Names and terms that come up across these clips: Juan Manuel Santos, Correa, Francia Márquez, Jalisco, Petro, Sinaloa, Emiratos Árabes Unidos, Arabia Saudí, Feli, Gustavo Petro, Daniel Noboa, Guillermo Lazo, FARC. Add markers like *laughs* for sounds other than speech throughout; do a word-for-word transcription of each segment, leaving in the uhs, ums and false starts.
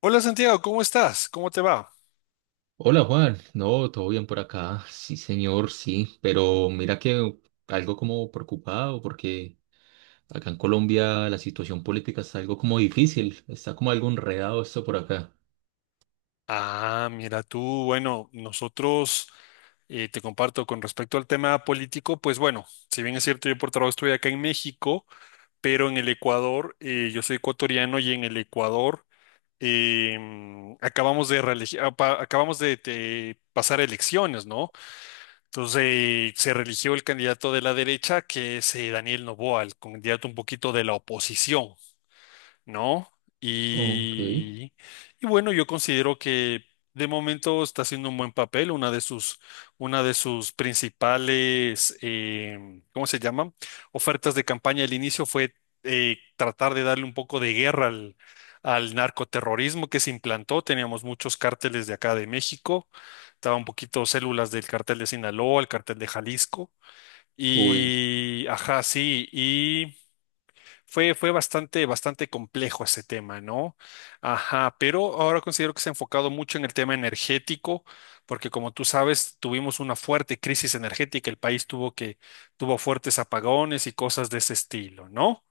Hola Santiago, ¿cómo estás? ¿Cómo te va? Hola Juan, no, todo bien por acá, sí señor, sí, pero mira que algo como preocupado porque acá en Colombia la situación política está algo como difícil, está como algo enredado esto por acá. Ah, mira tú, bueno, nosotros eh, te comparto con respecto al tema político, pues bueno, si bien es cierto, yo por trabajo estoy acá en México, pero en el Ecuador, eh, yo soy ecuatoriano y en el Ecuador em, acabamos de, reelegi- apa- acabamos de, de pasar elecciones, ¿no? Entonces eh, se religió el candidato de la derecha, que es eh, Daniel Noboa, el candidato un poquito de la oposición. ¿No? Ok, Y, y bueno, yo considero que de momento está haciendo un buen papel, una de sus, una de sus principales, em, ¿cómo se llama? Ofertas de campaña al inicio fue eh, tratar de darle un poco de guerra al, al narcoterrorismo que se implantó. Teníamos muchos cárteles de acá de México, estaba un poquito células del cartel de Sinaloa, el cartel de Jalisco. uy, Y, ajá, sí, y fue, fue bastante, bastante complejo ese tema, ¿no? Ajá, pero ahora considero que se ha enfocado mucho en el tema energético, porque como tú sabes, tuvimos una fuerte crisis energética, el país tuvo que, tuvo fuertes apagones y cosas de ese estilo, ¿no?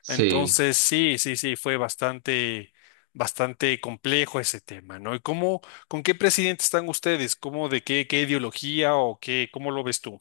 sí, Entonces, sí, sí, sí, fue bastante, bastante complejo ese tema, ¿no? ¿Y cómo, con qué presidente están ustedes? ¿Cómo, de qué, qué ideología o qué, cómo lo ves tú?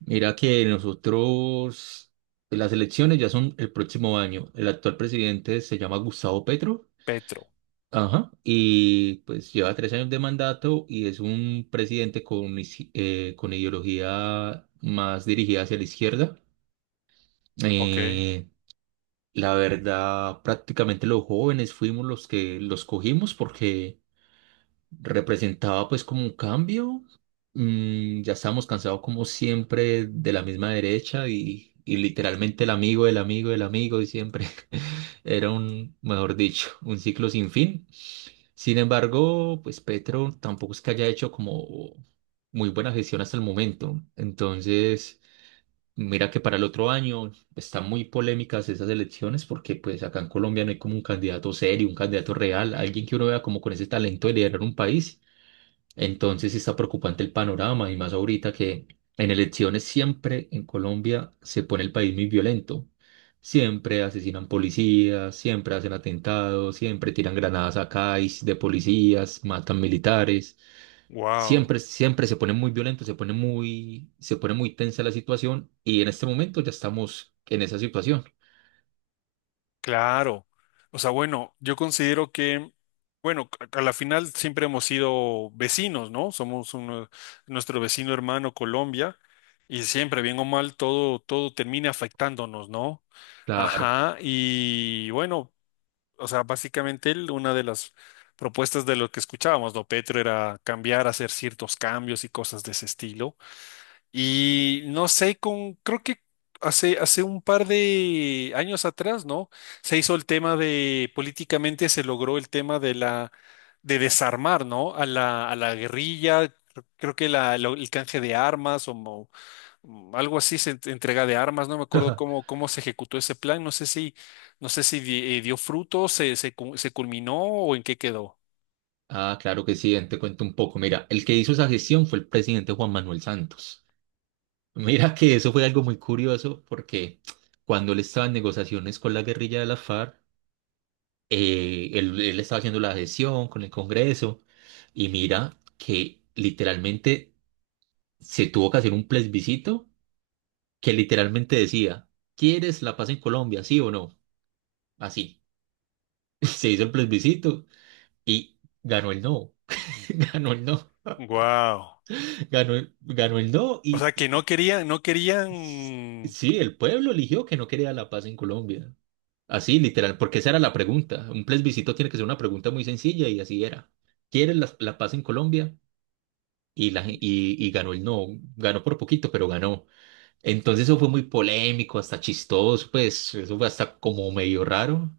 mira que nosotros, las elecciones ya son el próximo año, el actual presidente se llama Gustavo Petro. Petro. Ajá. Y pues lleva tres años de mandato y es un presidente con, is- eh, con ideología más dirigida hacia la izquierda. Ok, Eh, la verdad, prácticamente los jóvenes fuimos los que los cogimos porque representaba pues como un cambio. Mm, ya estábamos cansados como siempre de la misma derecha y, y literalmente el amigo, el amigo, el amigo y siempre *laughs* era un, mejor dicho, un ciclo sin fin. Sin embargo, pues Petro tampoco es que haya hecho como muy buena gestión hasta el momento. Entonces, mira que para el otro año están muy polémicas esas elecciones porque pues acá en Colombia no hay como un candidato serio, un candidato real, alguien que uno vea como con ese talento de liderar un país. Entonces sí está preocupante el panorama y más ahorita que en elecciones siempre en Colombia se pone el país muy violento. Siempre asesinan policías, siempre hacen atentados, siempre tiran granadas a CAIS de policías, matan militares. wow. Siempre, siempre se pone muy violento, se pone muy, se pone muy tensa la situación y en este momento ya estamos en esa situación. Claro. O sea, bueno, yo considero que, bueno, a a la final siempre hemos sido vecinos, ¿no? Somos uno- nuestro vecino hermano Colombia y siempre, bien o mal, todo, todo termina afectándonos, ¿no? Claro. Ajá. Y bueno, o sea, básicamente él, una de las propuestas de lo que escuchábamos, ¿no? Petro era cambiar, hacer ciertos cambios y cosas de ese estilo. Y no sé, con, creo que hace, hace un par de años atrás, ¿no? Se hizo el tema de, políticamente se logró el tema de la, de desarmar, ¿no? A la, a la guerrilla, cre- creo que la, lo- el canje de armas o mo- mm, algo así, se ent- entrega de armas, no me acuerdo cómo, *laughs* cómo se ejecutó ese plan, no sé si, no sé si di- eh, dio fruto, se, se, cu- se culminó o en qué quedó. Ah, claro que sí, te cuento un poco. Mira, el que hizo esa gestión fue el presidente Juan Manuel Santos. Mira que eso fue algo muy curioso porque cuando él estaba en negociaciones con la guerrilla de la FARC, eh, él, él estaba haciendo la gestión con el Congreso y mira que literalmente se tuvo que hacer un plebiscito que literalmente decía, ¿quieres la paz en Colombia, sí o no? Así. *laughs* Se hizo el plebiscito y ganó el no. *laughs* Ganó el no, Wow. ganó el, ganó el no O y, sea que no y- querían, no y- querían. sí, el pueblo eligió que no quería la paz en Colombia. Así, literal, porque esa era la pregunta. Un plebiscito tiene que ser una pregunta muy sencilla y así era. ¿Quieres la, la paz en Colombia? Y, la, gen- y, y ganó el no, ganó por poquito, pero ganó. Entonces eso fue muy polémico, hasta chistoso, pues eso fue hasta como medio raro.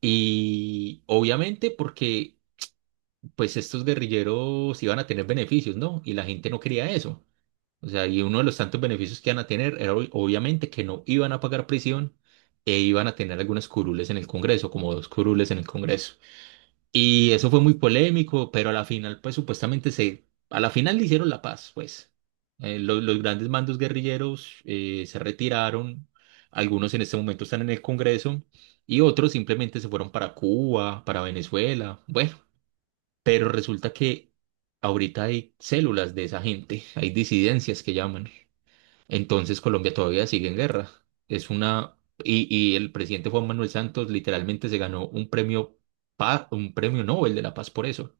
Y obviamente porque pues estos guerrilleros iban a tener beneficios, ¿no? Y la gente no quería eso. O sea, y uno de los tantos beneficios que iban a tener era ob- obviamente que no iban a pagar prisión e iban a tener algunas curules en el Congreso, como dos curules en el Congreso. Y eso fue muy polémico, pero a la final, pues supuestamente se, a la final le hicieron la paz, pues. Eh, lo- los grandes mandos guerrilleros eh, se retiraron, algunos en este momento están en el Congreso y otros simplemente se fueron para Cuba, para Venezuela, bueno, pero resulta que ahorita hay células de esa gente, hay disidencias que llaman. Entonces Colombia todavía sigue en guerra. Es una y, y el presidente Juan Manuel Santos literalmente se ganó un premio pa- un premio Nobel de la Paz por eso.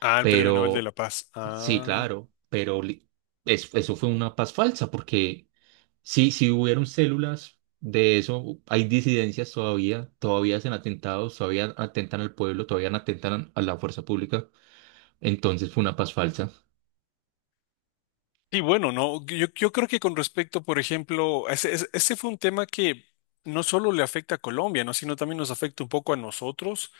Ah, el Premio Nobel de Pero la Paz. sí, Ah. claro, pero li- es- eso fue una paz falsa porque sí, sí hubieron células de eso, hay disidencias todavía, todavía hacen atentados, todavía atentan al pueblo, todavía atentan a la fuerza pública. Entonces fue una paz falsa. Y bueno, no, yo, yo creo que con respecto, por ejemplo, ese, ese ese fue un tema que no solo le afecta a Colombia, ¿no? Sino también nos afecta un poco a nosotros.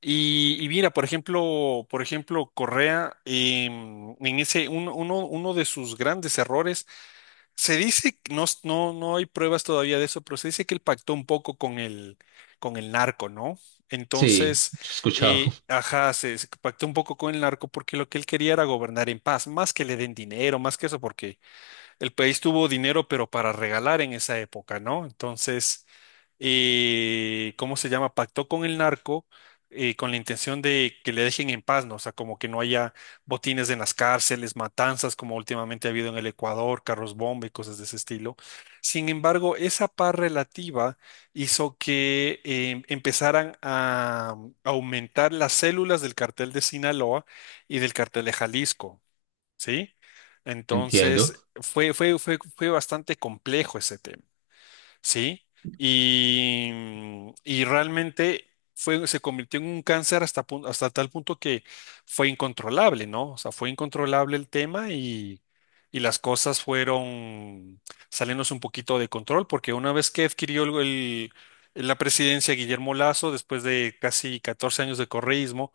Y, y mira, por ejemplo, por ejemplo, Correa, em, en ese, un- uno, uno de sus grandes errores se dice, que- no, s- no, no hay pruebas todavía de eso, pero se dice que él pactó un poco con el, con el narco, ¿no? Sí, Entonces, yo he escuchado, eh, ajá, se, se pactó un poco con el narco porque lo que él quería era gobernar en paz, más que le den dinero, más que eso, porque el país tuvo dinero, pero para regalar en esa época, ¿no? Entonces, eh, ¿cómo se llama? Pactó con el narco eh, con la intención de que le dejen en paz, ¿no? O sea, como que no haya botines en las cárceles, matanzas como últimamente ha habido en el Ecuador, carros bomba y cosas de ese estilo. Sin embargo, esa paz relativa hizo que eh, empezaran a mm, aumentar las células del cartel de Sinaloa y del cartel de Jalisco. ¿Sí? *laughs* entiendo. Entonces, fue, fue, fue, fue bastante complejo ese tema, ¿sí? Y, mm, y realmente fue, se convirtió en un cáncer hasta, pun- hasta tal punto que fue incontrolable, ¿no? O sea, fue incontrolable el tema y, y las cosas fueron saliéndose un poquito de control, porque una vez que adquirió el, el- la presidencia Guillermo Lazo, después de casi catorce años de correísmo,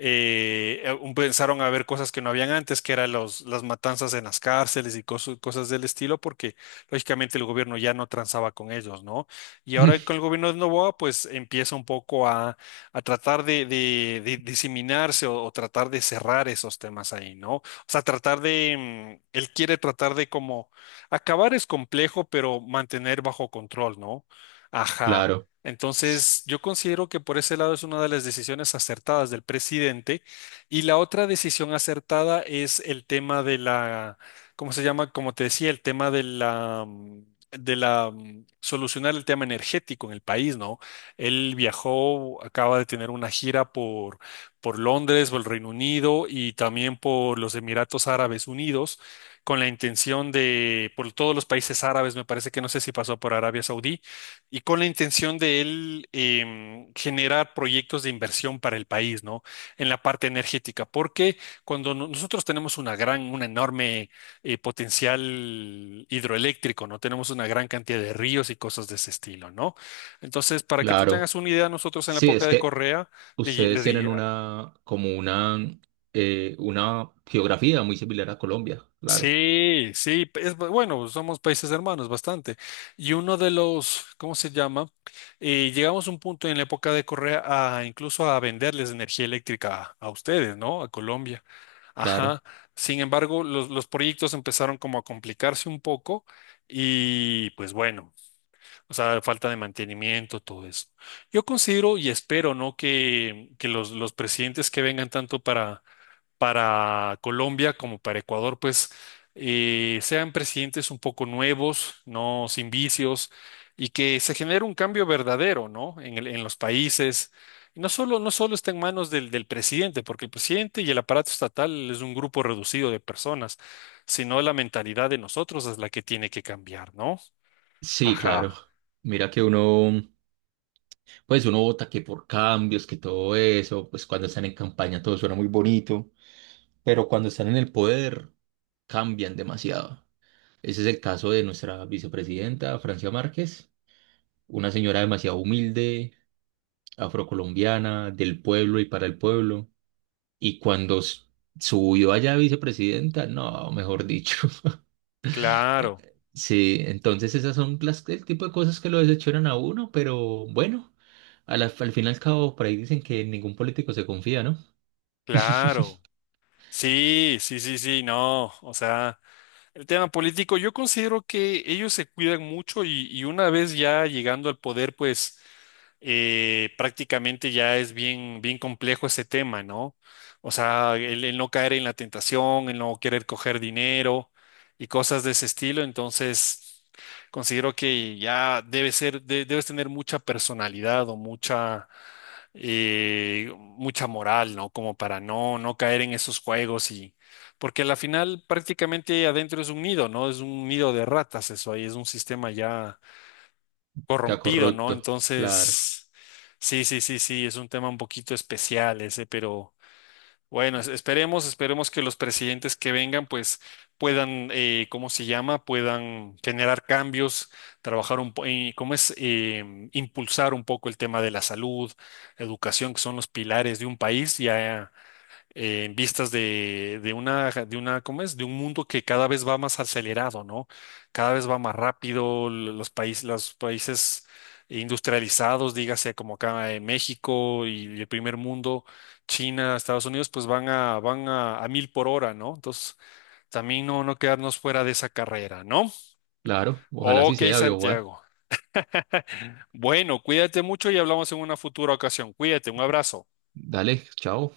eh, eh, pensaron a ver cosas que no habían antes, que eran los, las matanzas en las cárceles y coso- cosas del estilo, porque lógicamente el gobierno ya no transaba con ellos, ¿no? Y ahora con el *laughs* gobierno de Novoa, pues empieza un poco a, a tratar de, de- de diseminarse o, o tratar de cerrar esos temas ahí, ¿no? O sea, tratar de, mm, él quiere tratar de como, acabar es complejo, pero mantener bajo control, ¿no? Ajá. Claro, s- Entonces, yo considero que por ese lado es una de las decisiones acertadas del presidente. Y la otra decisión acertada es el tema de la, ¿cómo se llama? Como te decía, el tema de la, mm, de la, mm, solucionar el tema energético en el país, ¿no? Él viajó, acaba de tener una gira por, por Londres, por el Reino Unido y también por los Emiratos Árabes Unidos, con la intención de, por todos los países árabes, me parece que no sé si pasó por Arabia Saudí y con la intención de él em, generar proyectos de inversión para el país, ¿no? En la parte energética, porque cuando no- nosotros tenemos una gran, un enorme eh, potencial hidroeléctrico, ¿no? Tenemos una gran cantidad de ríos y cosas de ese estilo, ¿no? Entonces, para que tú claro. tengas una idea, nosotros en la Sí, época es de que Correa le, le ustedes di- tienen una, como una, eh, una geografía muy similar a Colombia, claro, sí, sí, es, bu- bueno, somos países hermanos bastante. Y uno de los, ¿cómo se llama? Eh, llegamos a un punto en la época de Correa a incluso a venderles energía eléctrica a, a ustedes, ¿no? A Colombia. claro. Ajá. Sin embargo, los, los proyectos empezaron como a complicarse un poco y pues bueno, o sea, falta de mantenimiento, todo eso. Yo considero y espero, ¿no? Que, que los, los presidentes que vengan tanto para para Colombia como para Ecuador, pues eh, sean presidentes un poco nuevos, no sin vicios, y que se genere un cambio verdadero, ¿no? En el- en los países. Y no solo, no solo está en manos del, del presidente, porque el presidente y el aparato estatal es un grupo reducido de personas, sino la mentalidad de nosotros es la que tiene que cambiar, ¿no? Sí, claro. Ajá, Mira que uno, pues uno vota que por cambios, que todo eso, pues cuando están en campaña todo suena muy bonito, pero cuando están en el poder cambian demasiado. Ese es el caso de nuestra vicepresidenta, Francia Márquez, una señora demasiado humilde, afrocolombiana, del pueblo y para el pueblo. Y cuando s- subió allá a vicepresidenta, no, mejor dicho. *laughs* Eh, claro, Sí, entonces esas son las, el tipo de cosas que lo desecharon a uno, pero bueno, a la- al fin y al cabo, por ahí dicen que ningún político se confía, ¿no? claro. *laughs* Sí, sí, sí, sí, no, o sea, el tema político, yo considero que ellos se cuidan mucho y, y una vez ya llegando al poder, pues eh, prácticamente ya es bien, bien complejo ese tema, ¿no? O sea, el, el no caer en la tentación, el no querer coger dinero y cosas de ese estilo, entonces considero que ya debe ser, de- debes tener mucha personalidad o mucha eh, mucha moral, ¿no? Como para no, no caer en esos juegos y... Porque a la final prácticamente adentro es un nido, ¿no? Es un nido de ratas eso ahí, es un sistema ya Ya corrompido, ¿no? corrupto, claro, Entonces, sí, sí, sí, sí, es un tema un poquito especial ese, pero... Bueno, es- esperemos, esperemos que los presidentes que vengan, pues puedan, eh, ¿cómo se llama? Puedan generar cambios, trabajar un po- eh, ¿cómo es? Em, impulsar un poco el tema de la salud, educación, que son los pilares de un país. Ya eh, en vistas de, de una, de una, ¿cómo es? De un mundo que cada vez va más acelerado, ¿no? Cada vez va más rápido, l- los países, los países industrializados, dígase como acá en México y, y el primer mundo, China, Estados Unidos, pues van a, van a, a mil por hora, ¿no? Entonces, también no, no quedarnos fuera de esa carrera, ¿no? claro, ojalá sí Ok, sea, viejo Juan. Santiago. Bueno, cuídate mucho y hablamos en una futura ocasión. Cuídate, un abrazo. Dale, chao.